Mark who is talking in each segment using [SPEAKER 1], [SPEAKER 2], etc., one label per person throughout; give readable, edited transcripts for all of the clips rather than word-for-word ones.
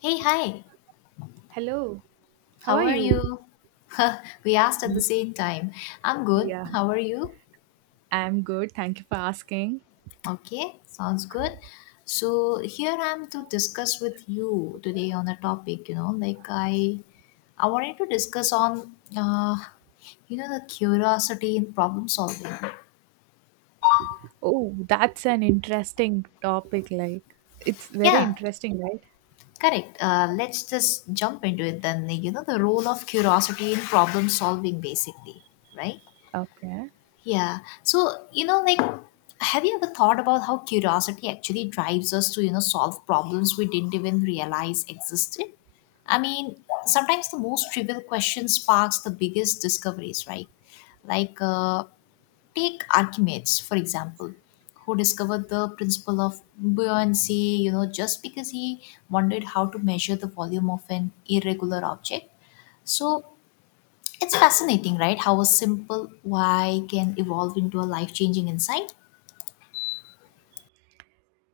[SPEAKER 1] Hey, hi.
[SPEAKER 2] Hello, how
[SPEAKER 1] How
[SPEAKER 2] are
[SPEAKER 1] are
[SPEAKER 2] you?
[SPEAKER 1] you? we asked at the same time. I'm good.
[SPEAKER 2] Yeah,
[SPEAKER 1] How are you?
[SPEAKER 2] I'm good. Thank you for asking.
[SPEAKER 1] Okay, sounds good. So here I'm to discuss with you today on a topic, you know, like I wanted to discuss on uh, you know the curiosity in problem solving.
[SPEAKER 2] Oh, that's an interesting topic. It's very
[SPEAKER 1] Yeah,
[SPEAKER 2] interesting, right?
[SPEAKER 1] correct. Let's just jump into it then. You know the role of curiosity in problem solving basically, right?
[SPEAKER 2] Okay.
[SPEAKER 1] Yeah. So, you know, like, have you ever thought about how curiosity actually drives us to, you know, solve problems we didn't even realize existed? I mean, sometimes the most trivial question sparks the biggest discoveries, right? Like, take Archimedes, for example, who discovered the principle of buoyancy, you know, just because he wondered how to measure the volume of an irregular object. So, it's fascinating, right? How a simple why can evolve into a life changing insight.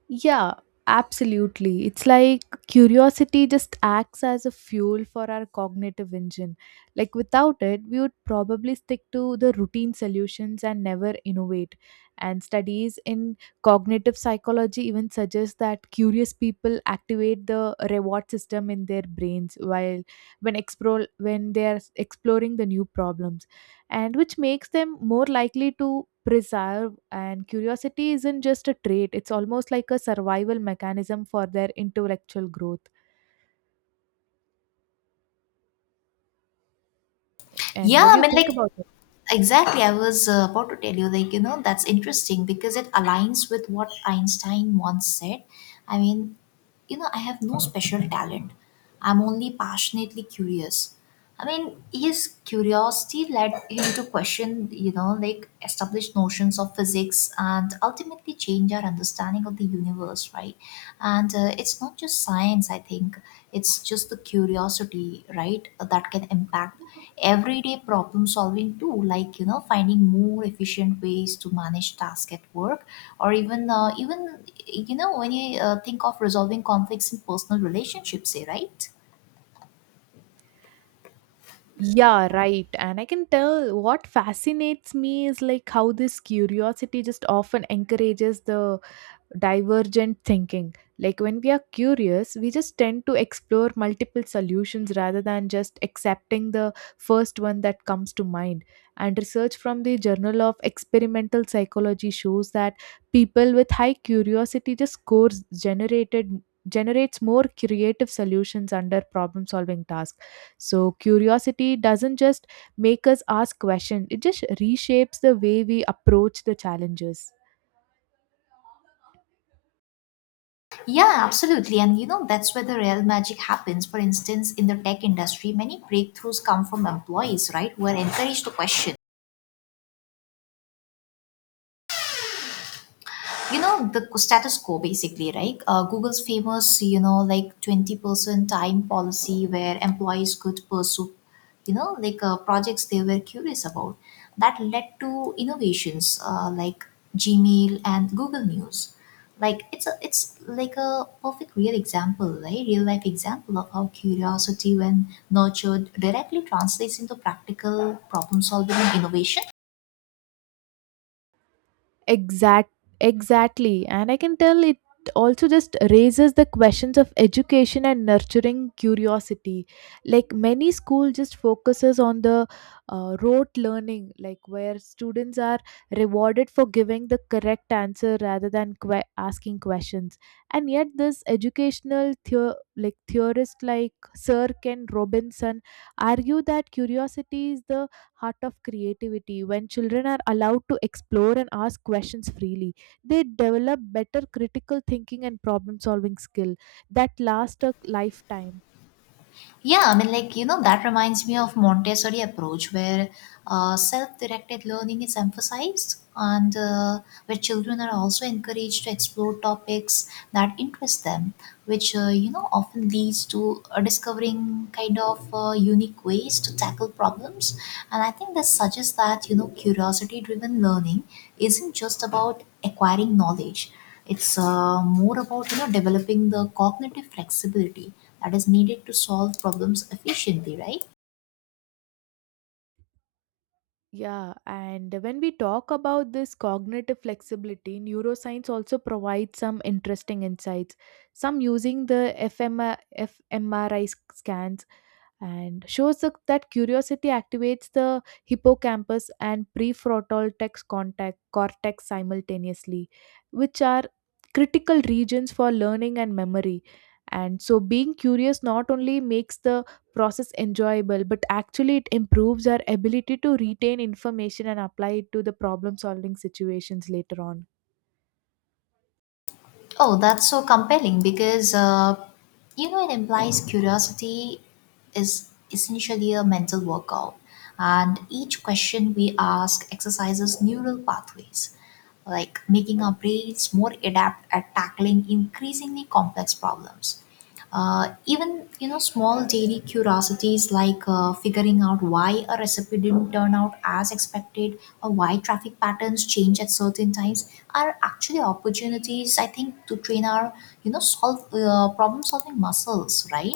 [SPEAKER 2] Yeah, absolutely. It's like curiosity just acts as a fuel for our cognitive engine. Like without it, we would probably stick to the routine solutions and never innovate. And studies in cognitive psychology even suggest that curious people activate the reward system in their brains while when explore when they are exploring the new problems, and which makes them more likely to preserve, and curiosity isn't just a trait, it's almost like a survival mechanism for their intellectual growth. And what
[SPEAKER 1] Yeah,
[SPEAKER 2] do
[SPEAKER 1] I
[SPEAKER 2] you
[SPEAKER 1] mean,
[SPEAKER 2] think
[SPEAKER 1] like
[SPEAKER 2] about it?
[SPEAKER 1] exactly, I was about to tell you, like, you know, that's interesting because it aligns with what Einstein once said. I mean, you know, I have no special talent, I'm only passionately curious. I mean, his curiosity led him to question, you know, like established notions of physics and ultimately change our understanding of the universe, right? And it's not just science, I think, it's just the curiosity, right, that can impact everyday problem solving too, like you know finding more efficient ways to manage tasks at work, or even you know when you think of resolving conflicts in personal relationships, eh, right?
[SPEAKER 2] Yeah, right. And I can tell what fascinates me is like how this curiosity just often encourages the divergent thinking. Like when we are curious, we just tend to explore multiple solutions rather than just accepting the first one that comes to mind. And research from the Journal of Experimental Psychology shows that people with high curiosity just scores generated generates more creative solutions under problem solving tasks. So curiosity doesn't just make us ask questions, it just reshapes the way we approach the challenges.
[SPEAKER 1] Yeah, absolutely, and you know that's where the real magic happens. For instance, in the tech industry many breakthroughs come from employees, right, who are encouraged to question, you know, the status quo basically, right? Google's famous, you know, like 20% time policy where employees could pursue, you know, projects they were curious about, that led to innovations like Gmail and Google News. It's like a perfect real example, right, real life example of how curiosity, when nurtured, directly translates into practical problem solving and innovation.
[SPEAKER 2] Exact, exactly. And I can tell it also just raises the questions of education and nurturing curiosity. Like many school just focuses on the rote learning, like where students are rewarded for giving the correct answer rather than asking questions. And yet, this educational theorist like Sir Ken Robinson argue that curiosity is the heart of creativity. When children are allowed to explore and ask questions freely, they develop better critical thinking and problem solving skill that last a lifetime.
[SPEAKER 1] Yeah, I mean, like, you know, that reminds me of Montessori approach where self-directed learning is emphasized, and where children are also encouraged to explore topics that interest them, which, you know, often leads to discovering kind of unique ways to tackle problems. And I think this suggests that, you know, curiosity-driven learning isn't just about acquiring knowledge. It's more about, you know, developing the cognitive flexibility that is needed to solve problems efficiently, right?
[SPEAKER 2] Yeah, and when we talk about this cognitive flexibility, neuroscience also provides some interesting insights. Some using the fMRI scans, and shows that curiosity activates the hippocampus and prefrontal cortex simultaneously, which are critical regions for learning and memory. And so, being curious not only makes the process enjoyable, but actually it improves our ability to retain information and apply it to the problem solving situations later on.
[SPEAKER 1] Oh, that's so compelling because you know it implies curiosity is essentially a mental workout, and each question we ask exercises neural pathways, like making our brains more adept at tackling increasingly complex problems. Even you know small daily curiosities, like figuring out why a recipe didn't turn out as expected, or why traffic patterns change at certain times, are actually opportunities, I think, to train our, you know, solve, problem solving muscles, right?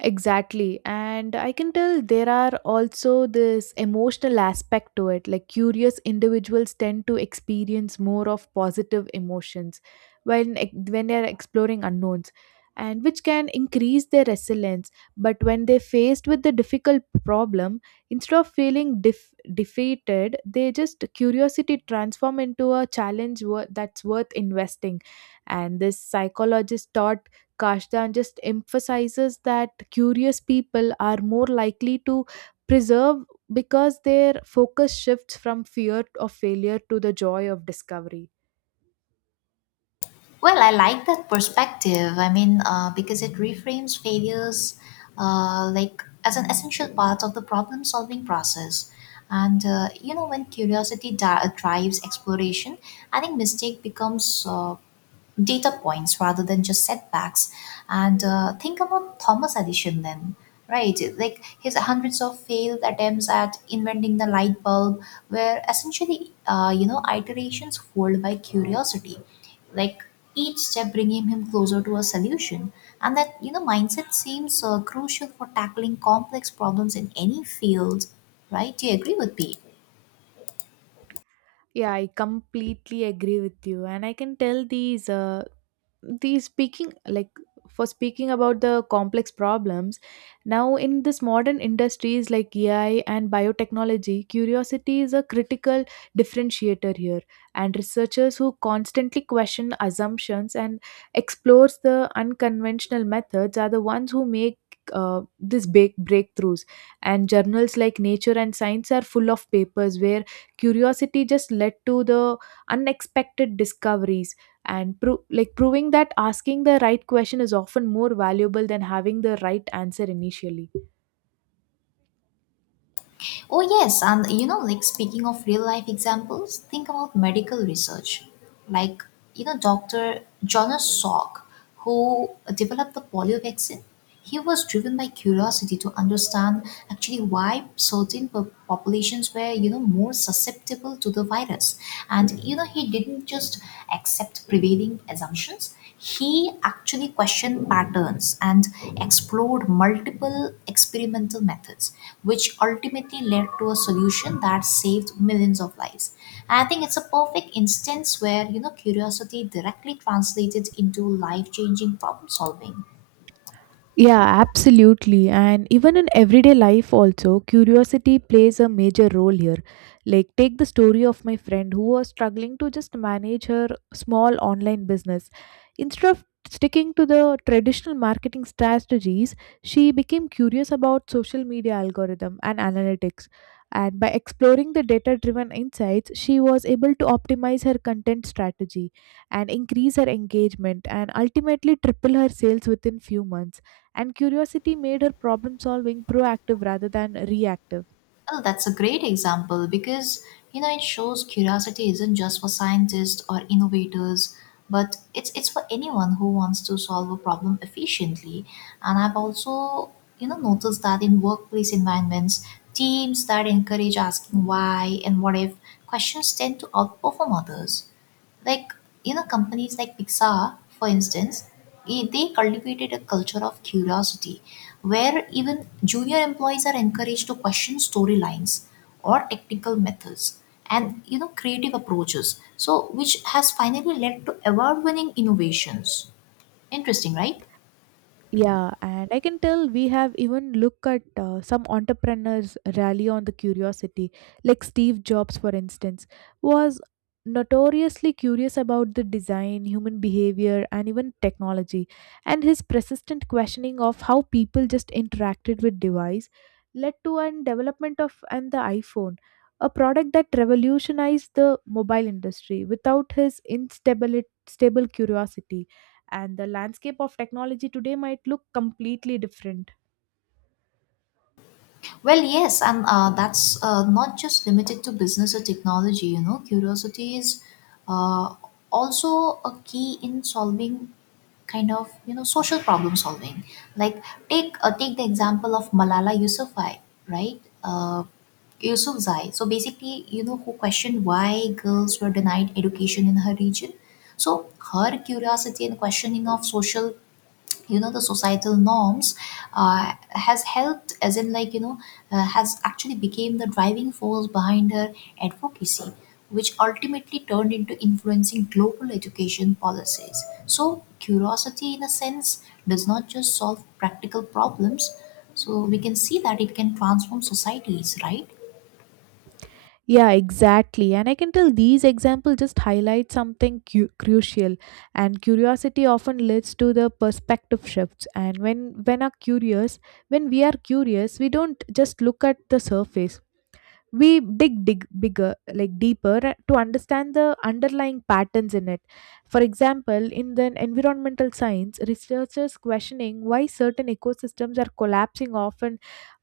[SPEAKER 2] Exactly. And I can tell there are also this emotional aspect to it. Like curious individuals tend to experience more of positive emotions when when they're exploring unknowns, and which can increase their resilience. But when they're faced with the difficult problem, instead of feeling defeated, they just curiosity transform into a challenge that's worth investing. And this psychologist thought. Kashdan just emphasizes that curious people are more likely to preserve because their focus shifts from fear of failure to the joy of discovery.
[SPEAKER 1] Well, I like that perspective. I mean, because it reframes failures like as an essential part of the problem-solving process. And you know, when drives exploration, I think mistake becomes data points rather than just setbacks. And think about Thomas Edison then, right? Like his hundreds of failed attempts at inventing the light bulb were essentially, you know, iterations fueled by curiosity. Like each step bringing him closer to a solution. And that, you know, mindset seems crucial for tackling complex problems in any field, right? Do you agree with me?
[SPEAKER 2] Yeah, I completely agree with you. And I can tell these the speaking like for speaking about the complex problems now in this modern industries like AI and biotechnology, curiosity is a critical differentiator here. And researchers who constantly question assumptions and explores the unconventional methods are the ones who make this big breakthroughs. And journals like nature and science are full of papers where curiosity just led to the unexpected discoveries, and proving that asking the right question is often more valuable than having the right answer initially.
[SPEAKER 1] Oh, yes. And you know, like, speaking of real life examples, think about medical research. Like, you know, Dr. Jonas Salk, who developed the polio vaccine, he was driven by curiosity to understand actually why certain populations were, you know, more susceptible to the virus. And, you know, he didn't just accept prevailing assumptions, he actually questioned patterns and explored multiple experimental methods, which ultimately led to a solution that saved millions of lives. And I think it's a perfect instance where you know curiosity directly translated into life-changing problem solving.
[SPEAKER 2] Yeah, absolutely. And even in everyday life, also, curiosity plays a major role here. Like, take the story of my friend who was struggling to just manage her small online business. Instead of sticking to the traditional marketing strategies, she became curious about social media algorithm and analytics. And by exploring the data driven insights, she was able to optimize her content strategy and increase her engagement and ultimately triple her sales within few months. And curiosity made her problem solving proactive rather than reactive.
[SPEAKER 1] Oh, that's a great example because you know it shows curiosity isn't just for scientists or innovators, but it's for anyone who wants to solve a problem efficiently. And I've also, you know, noticed that in workplace environments, teams that encourage asking why and what if questions tend to outperform others, like, you know, companies like Pixar, for instance. They cultivated a culture of curiosity where even junior employees are encouraged to question storylines or technical methods and, you know, creative approaches, so which has finally led to award winning innovations. Interesting, right?
[SPEAKER 2] Yeah, and I can tell we have even looked at some entrepreneurs rally on the curiosity, like Steve Jobs, for instance, was notoriously curious about the design, human behavior, and even technology. And his persistent questioning of how people just interacted with device led to an development of and the iPhone, a product that revolutionized the mobile industry. Without his instable stable curiosity, and the landscape of technology today might look completely different.
[SPEAKER 1] Well, yes, and that's not just limited to business or technology, you know, curiosity is uh, also a key in solving kind of, you know, social problem solving. Like take the example of Malala Yousafzai, right? Yousafzai. So basically, you know, who questioned why girls were denied education in her region. So her curiosity and questioning of social, you know, the societal norms, has helped as in like you know has actually became the driving force behind her advocacy, which ultimately turned into influencing global education policies. So curiosity, in a sense, does not just solve practical problems, so we can see that it can transform societies, right?
[SPEAKER 2] Yeah, exactly. And I can tell these examples just highlight something crucial. And curiosity often leads to the perspective shifts. And when we are curious, we don't just look at the surface. We dig bigger, like deeper, to understand the underlying patterns in it. For example, in the environmental science, researchers questioning why certain ecosystems are collapsing often,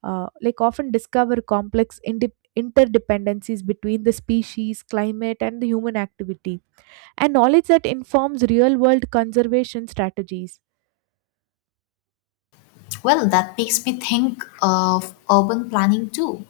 [SPEAKER 2] often discover complex interdependencies between the species, climate, and the human activity, and knowledge that informs real world conservation strategies.
[SPEAKER 1] Well, that makes me think of urban planning too.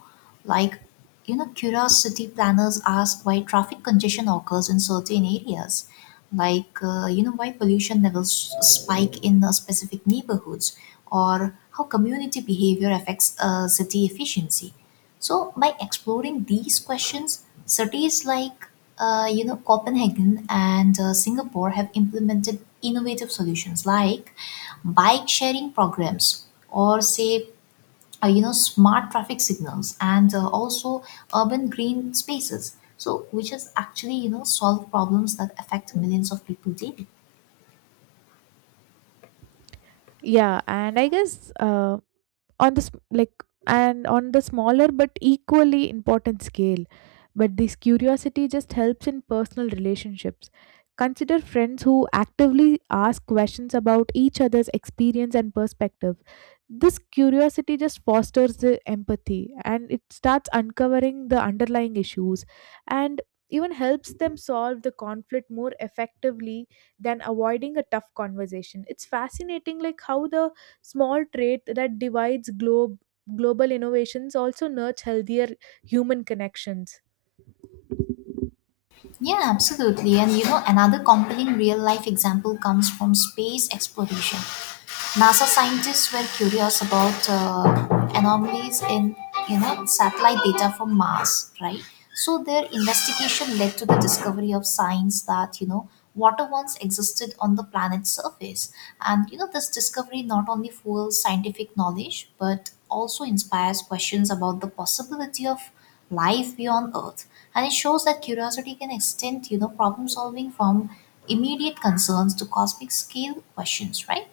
[SPEAKER 1] Like, you know, curiosity planners ask why traffic congestion occurs in certain areas, like, you know, why pollution levels spike in specific neighborhoods, or how community behavior affects city efficiency. So by exploring these questions, cities like you know Copenhagen and Singapore have implemented innovative solutions like bike sharing programs or say you know smart traffic signals and also urban green spaces. So which has actually you know solved problems that affect millions of people daily.
[SPEAKER 2] Yeah, and I guess on the sm- like and on the smaller but equally important scale, but this curiosity just helps in personal relationships. Consider friends who actively ask questions about each other's experience and perspective. This curiosity just fosters the empathy, and it starts uncovering the underlying issues, and even helps them solve the conflict more effectively than avoiding a tough conversation. It's fascinating like how the small trait that divides globe global innovations also nurture healthier human connections.
[SPEAKER 1] Yeah, absolutely. And you know, another compelling real life example comes from space exploration. NASA scientists were curious about anomalies in, you know, satellite data from Mars, right? So their investigation led to the discovery of signs that you know water once existed on the planet's surface, and you know this discovery not only fuels scientific knowledge but also inspires questions about the possibility of life beyond Earth, and it shows that curiosity can extend, you know, problem solving from immediate concerns to cosmic scale questions, right?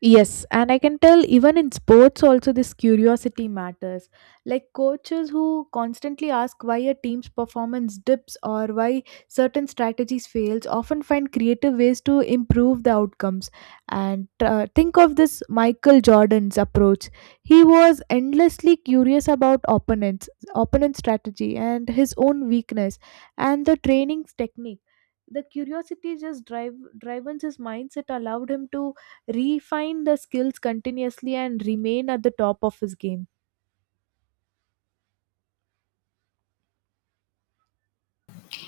[SPEAKER 2] Yes, and I can tell even in sports also this curiosity matters. Like coaches who constantly ask why a team's performance dips or why certain strategies fails often find creative ways to improve the outcomes. And think of this Michael Jordan's approach. He was endlessly curious about opponent strategy and his own weakness and the training technique. The curiosity just driven his mindset allowed him to refine the skills continuously and remain at the top of his game.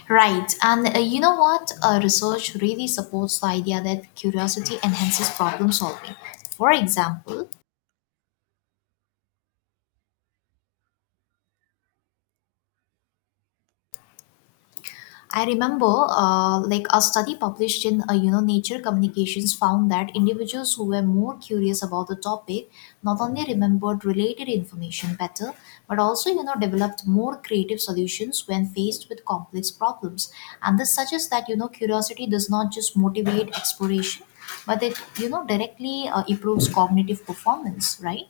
[SPEAKER 1] Right, and you know what? Research really supports the idea that curiosity enhances problem solving. For example, I remember, like a study published in, you know, Nature Communications found that individuals who were more curious about the topic not only remembered related information better, but also you know developed more creative solutions when faced with complex problems. And this suggests that you know curiosity does not just motivate exploration, but it you know directly improves cognitive performance, right?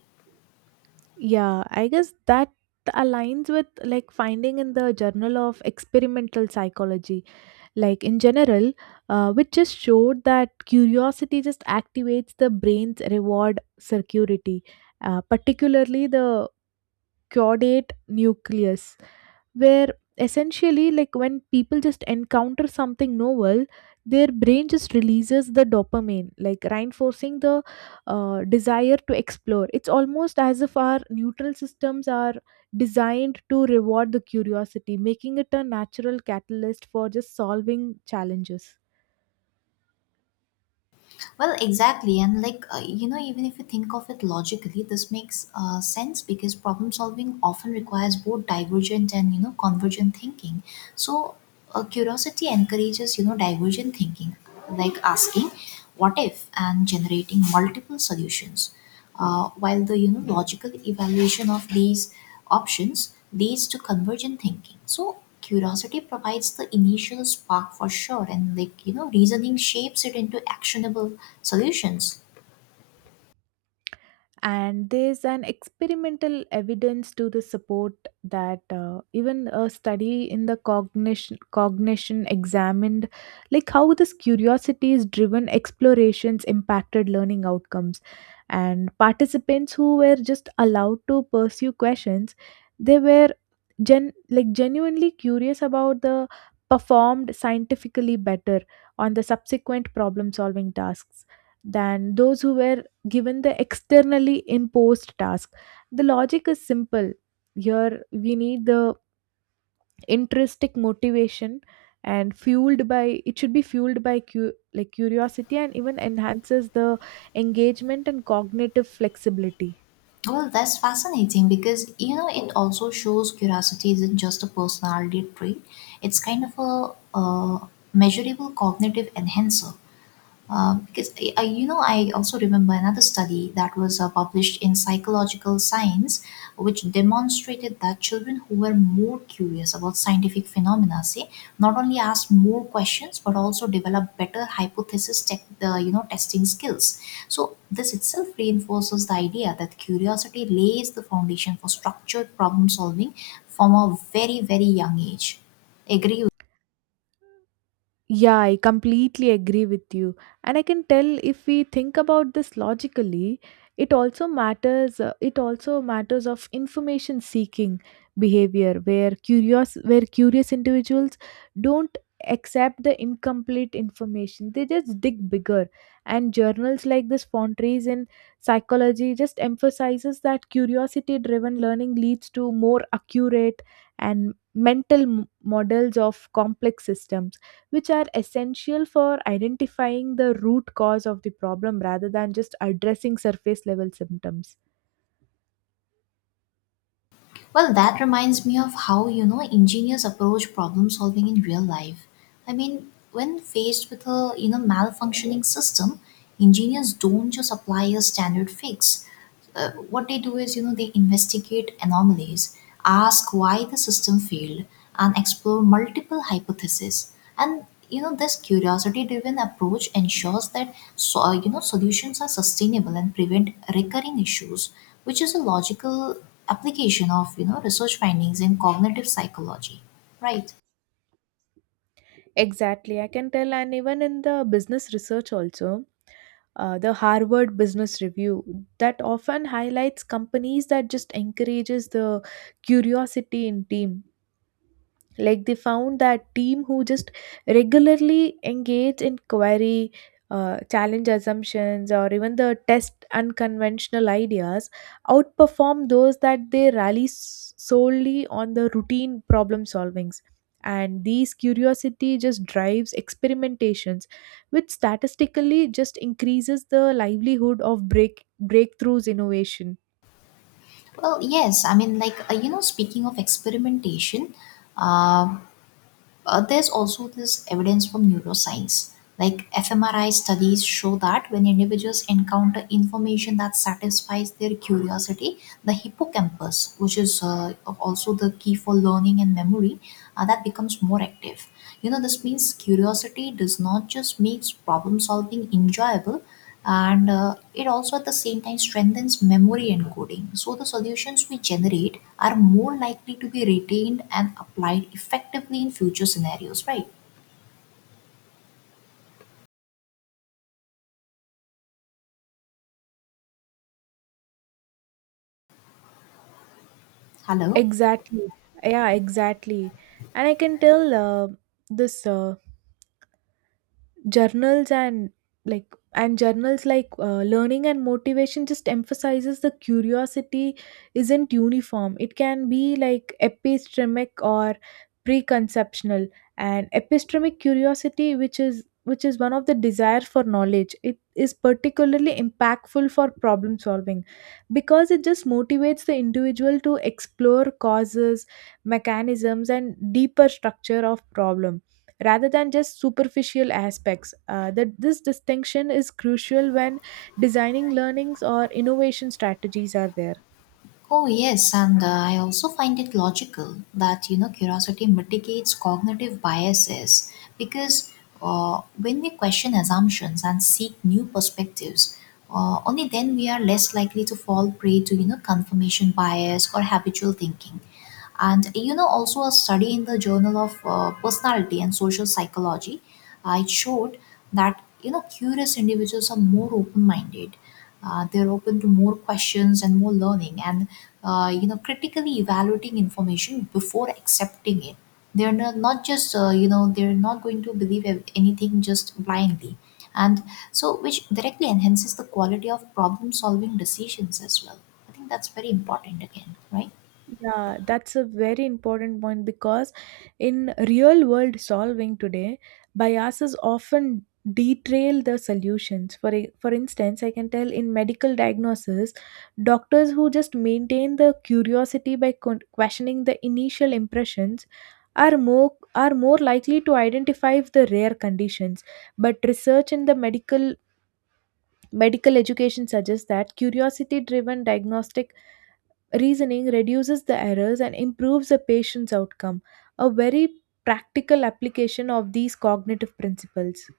[SPEAKER 2] Yeah, I guess that aligns with like finding in the Journal of Experimental Psychology, like in general, which just showed that curiosity just activates the brain's reward circuitry, particularly the Caudate nucleus, where essentially like when people just encounter something novel, their brain just releases the dopamine, like reinforcing the desire to explore. It's almost as if our neutral systems are designed to reward the curiosity, making it a natural catalyst for just solving challenges.
[SPEAKER 1] Well, exactly. And like, you know, even if you think of it logically, this makes sense because problem solving often requires both divergent and, you know, convergent thinking. So, curiosity encourages, you know, divergent thinking, like asking, what if, and generating multiple solutions. While the you know logical evaluation of these options leads to convergent thinking. So curiosity provides the initial spark for sure, and like you know reasoning shapes it into actionable solutions.
[SPEAKER 2] And there's an experimental evidence to the support that, even a study in the cognition examined like how this curiosity is driven explorations impacted learning outcomes. And participants who were just allowed to pursue questions they were genuinely curious about the performed scientifically better on the subsequent problem solving tasks than those who were given the externally imposed task. The logic is simple. Here we need the intrinsic motivation and fueled by it should be fueled by curiosity, and even enhances the engagement and cognitive flexibility.
[SPEAKER 1] Well, that's fascinating because you know it also shows curiosity isn't just a personality trait; it's kind of a, uh measurable cognitive enhancer. Because you know, I also remember another study that was published in Psychological Science, which demonstrated that children who were more curious about scientific phenomena, say, not only asked more questions but also developed better hypothesis, you know, testing skills. So this itself reinforces the idea that curiosity lays the foundation for structured problem solving from a very, very young age. Agree.
[SPEAKER 2] Yeah, I completely agree with you. And I can tell if we think about this logically, it also matters of information seeking behavior, where curious individuals don't accept the incomplete information. They just dig bigger. And journals like this Fontrese in psychology just emphasizes that curiosity driven learning leads to more accurate and mental models of complex systems, which are essential for identifying the root cause of the problem rather than just addressing surface level symptoms.
[SPEAKER 1] Well, that reminds me of how, you know, engineers approach problem solving in real life. I mean, when faced with a, you know, malfunctioning system, engineers don't just apply a standard fix. What they do is, you know, they investigate anomalies, ask why the system failed, and explore multiple hypotheses. And, this curiosity-driven approach ensures that solutions are sustainable and prevent recurring issues, which is a logical application of research findings in cognitive psychology, right?
[SPEAKER 2] Exactly, I can tell, and even in the business research, also, the Harvard Business Review that often highlights companies that just encourages the curiosity in team, like they found that team who just regularly engage in query, challenge assumptions or even the test unconventional ideas outperform those that they rally solely on the routine problem solvings. And these curiosity just drives experimentations, which statistically just increases the livelihood of breakthroughs innovation.
[SPEAKER 1] Well, yes, I mean, speaking of experimentation, uh, there's also this evidence from neuroscience. Like, fmri studies show that when individuals encounter information that satisfies their curiosity, the hippocampus, which is, also the key for learning and memory, that becomes more active. You know, this means curiosity does not just makes problem solving enjoyable, and it also at the same time strengthens memory encoding, so the solutions we generate are more likely to be retained and applied effectively in future scenarios, right? Hello.
[SPEAKER 2] Exactly. Yeah, exactly. And I can tell this journals and journals like learning and motivation just emphasizes the curiosity isn't uniform. It can be like epistemic or preconceptional, and epistemic curiosity, which is one of the desire for knowledge, it is particularly impactful for problem solving because it just motivates the individual to explore causes, mechanisms, and deeper structure of problem rather than just superficial aspects. That this distinction is crucial when designing learnings or innovation strategies are there.
[SPEAKER 1] Oh, yes, and I also find it logical that curiosity mitigates cognitive biases, because when we question assumptions and seek new perspectives, only then we are less likely to fall prey to confirmation bias or habitual thinking. And you know, also a study in the Journal of Personality and Social Psychology, it showed that curious individuals are more open-minded. They're open to more questions and more learning, and critically evaluating information before accepting it. They're not, not just they're not going to anything just blindly, and so which directly enhances the quality of problem solving decisions as well. I think that's very important again, right?
[SPEAKER 2] Yeah, that's a very important point because in real world solving today, biases often detail the solutions. For for instance, I can tell in medical diagnosis, doctors who just maintain the curiosity by questioning the initial impressions are more likely to identify the rare conditions. But research in the medical education suggests that curiosity driven diagnostic reasoning reduces the errors and improves the patient's outcome. A very practical application of these cognitive principles.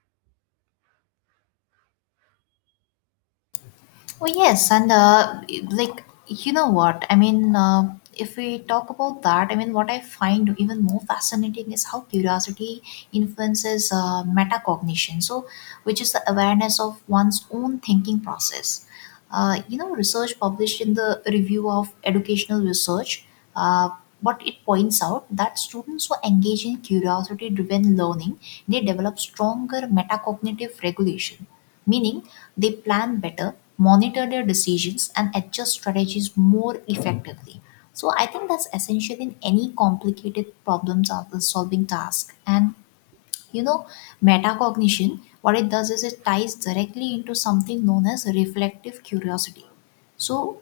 [SPEAKER 1] Well, yes, and like you know what I mean. If we talk about that, I mean, what I find even more fascinating is how curiosity influences metacognition. So, which is the awareness of one's own thinking process. Research published in the Review of Educational Research, uh, what it points out that students who engage in curiosity-driven learning, they develop stronger metacognitive regulation, meaning they plan better, monitor their decisions, and adjust strategies more effectively. So I think that's essential in any complicated solving task. And you know, metacognition, what it does is it ties directly into something known as reflective curiosity. So,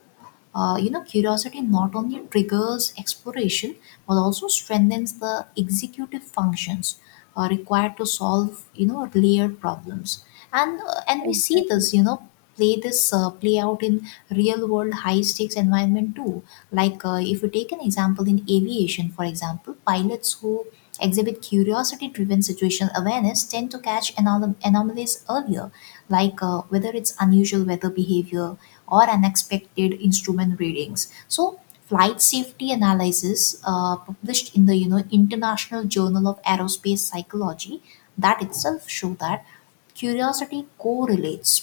[SPEAKER 1] curiosity not only triggers exploration but also strengthens the executive functions required to solve layered problems. And and we see
[SPEAKER 2] Exactly.
[SPEAKER 1] this, you know, play this play out in real world high stakes environment too. Like, if you take an example in aviation, for example, pilots who exhibit curiosity driven situation awareness tend to catch anomalies earlier, like whether it's unusual weather behavior or unexpected instrument readings. So, flight safety analysis published in the International Journal of Aerospace Psychology, that itself show that curiosity correlates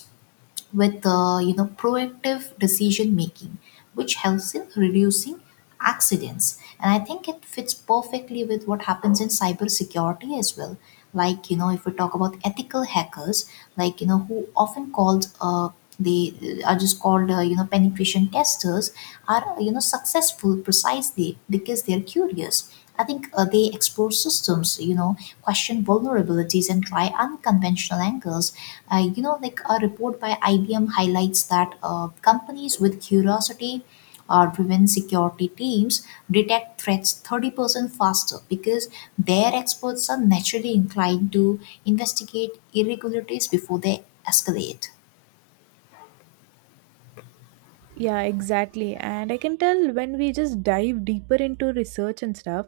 [SPEAKER 1] with proactive decision making, which helps in reducing accidents. And I think it fits perfectly with what happens in cybersecurity as well. Like, you know, if we talk about ethical hackers, like you know, who often called they are just called, penetration testers, are, you know, successful precisely because they're curious. I think they explore systems, you know, question vulnerabilities and try unconventional angles. Like a report by IBM highlights that companies with curiosity or driven security teams detect threats 30% faster because their experts are naturally inclined to investigate irregularities before they escalate.
[SPEAKER 2] Yeah, exactly. And I can tell when we just dive deeper into research and stuff.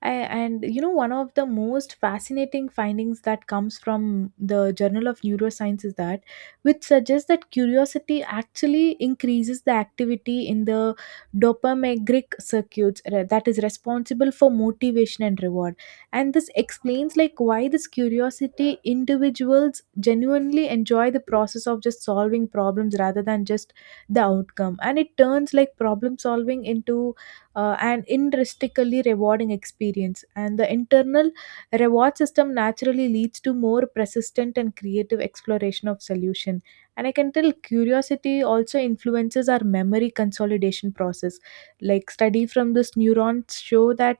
[SPEAKER 2] I, and you know, one of the most fascinating findings that comes from the Journal of Neuroscience is that, which suggests that curiosity actually increases the activity in the dopaminergic circuits that is responsible for motivation and reward. And this explains like why this curiosity individuals genuinely enjoy the process of just solving problems rather than just the outcome. And it turns like problem solving into an intrinsically rewarding experience, and the internal reward system naturally leads to more persistent and creative exploration of solution. And I can tell curiosity also influences our memory consolidation process, like study from this neurons show that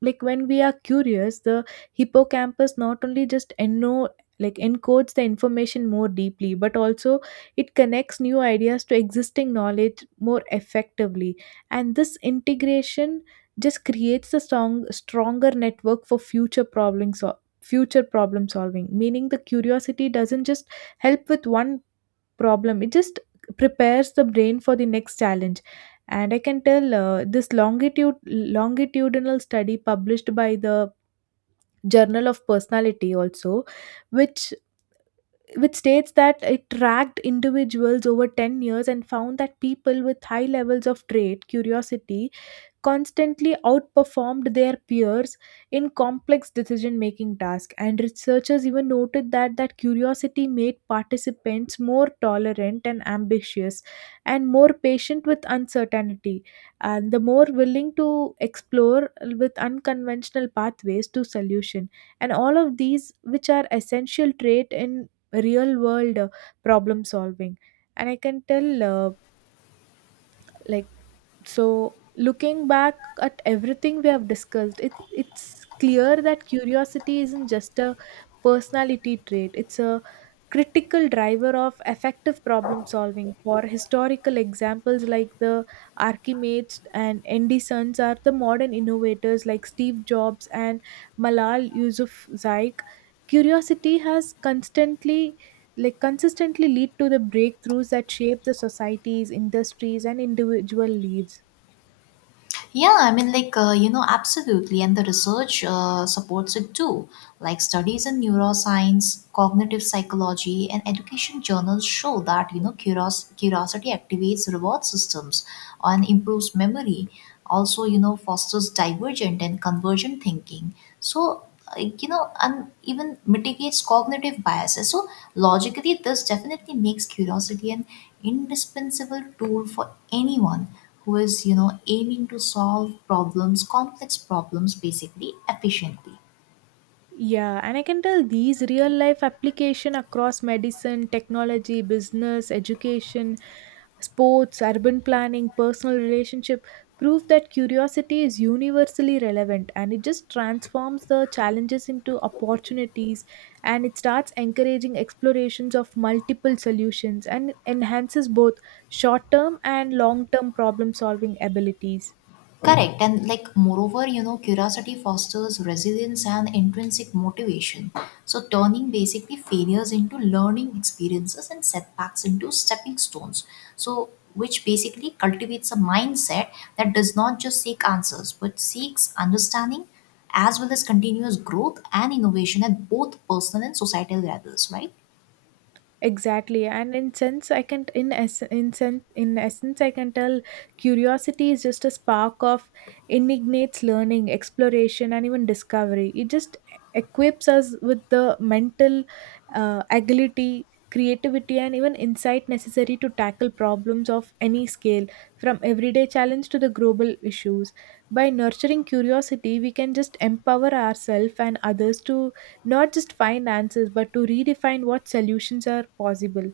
[SPEAKER 2] like when we are curious the hippocampus not only just eno like encodes the information more deeply but also it connects new ideas to existing knowledge more effectively, and this integration just creates a stronger network for future problem solving. Meaning, the curiosity doesn't just help with one problem; it just prepares the brain for the next challenge. And I can tell this longitude longitudinal study published by the Journal of Personality also, which which states that it tracked individuals over 10 years and found that people with high levels of trait, curiosity, constantly outperformed their peers in complex decision making tasks. And researchers even noted that curiosity made participants more tolerant and ambitious and more patient with uncertainty and the more willing to explore with unconventional pathways to solution, and all of these which are essential trait in real world problem solving. And I can tell like so, looking back at everything we have discussed, it's clear that curiosity isn't just a personality trait, it's a critical driver of effective problem solving. For historical examples like the Archimedes and Andy Sons, are the modern innovators like Steve Jobs and Malal Yousafzai. Curiosity has constantly like consistently lead to the breakthroughs that shape the societies, industries, and individual lives.
[SPEAKER 1] Yeah, I mean, absolutely. And the research supports it too. Like, studies in neuroscience, cognitive psychology, and education journals show that, you know, curiosity activates reward systems and improves memory. Also, you know, fosters divergent and convergent thinking. So, and even mitigates cognitive biases. So, logically, this definitely makes curiosity an indispensable tool for anyone who is, aiming to solve problems, complex problems, basically, efficiently.
[SPEAKER 2] Yeah, and I can tell these real life application across medicine, technology, business, education, sports, urban planning, personal relationship prove that curiosity is universally relevant, and it just transforms the challenges into opportunities, and it starts encouraging explorations of multiple solutions and enhances both short-term and long-term problem solving abilities.
[SPEAKER 1] Correct. And like, moreover, you know, curiosity fosters resilience and intrinsic motivation, so turning basically failures into learning experiences and setbacks into stepping stones. So which basically cultivates a mindset that does not just seek answers but seeks understanding, as well as continuous growth and innovation at both personal and societal levels, right?
[SPEAKER 2] Exactly, and in sense, I can in ess in sense in essence, I can tell curiosity is just a spark of inignates learning, exploration, and even discovery. It just equips us with the mental agility, creativity, and even insight necessary to tackle problems of any scale, from everyday challenge to the global issues. By nurturing curiosity, we can just empower ourselves and others to not just find answers, but to redefine what solutions are possible.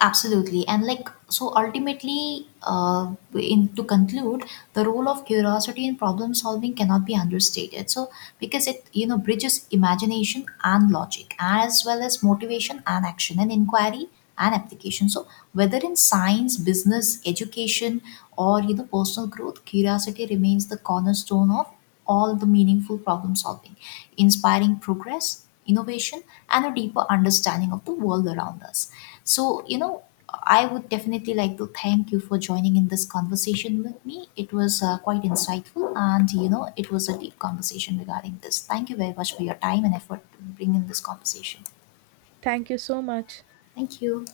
[SPEAKER 1] Absolutely. And like, so ultimately, in to conclude, the role of curiosity in problem solving cannot be understated. So, because it, you know, bridges imagination and logic, as well as motivation and action and inquiry and application. So, whether in science, business, education, or, you know, personal growth, curiosity remains the cornerstone of all the meaningful problem solving, inspiring progress, innovation, and a deeper understanding of the world around us. So, you know, I would definitely like to thank you for joining in this conversation with me. It was quite insightful and, you know, it was a deep conversation regarding this. Thank you very much for your time and effort to bring in this conversation.
[SPEAKER 2] Thank you so much.
[SPEAKER 1] Thank you.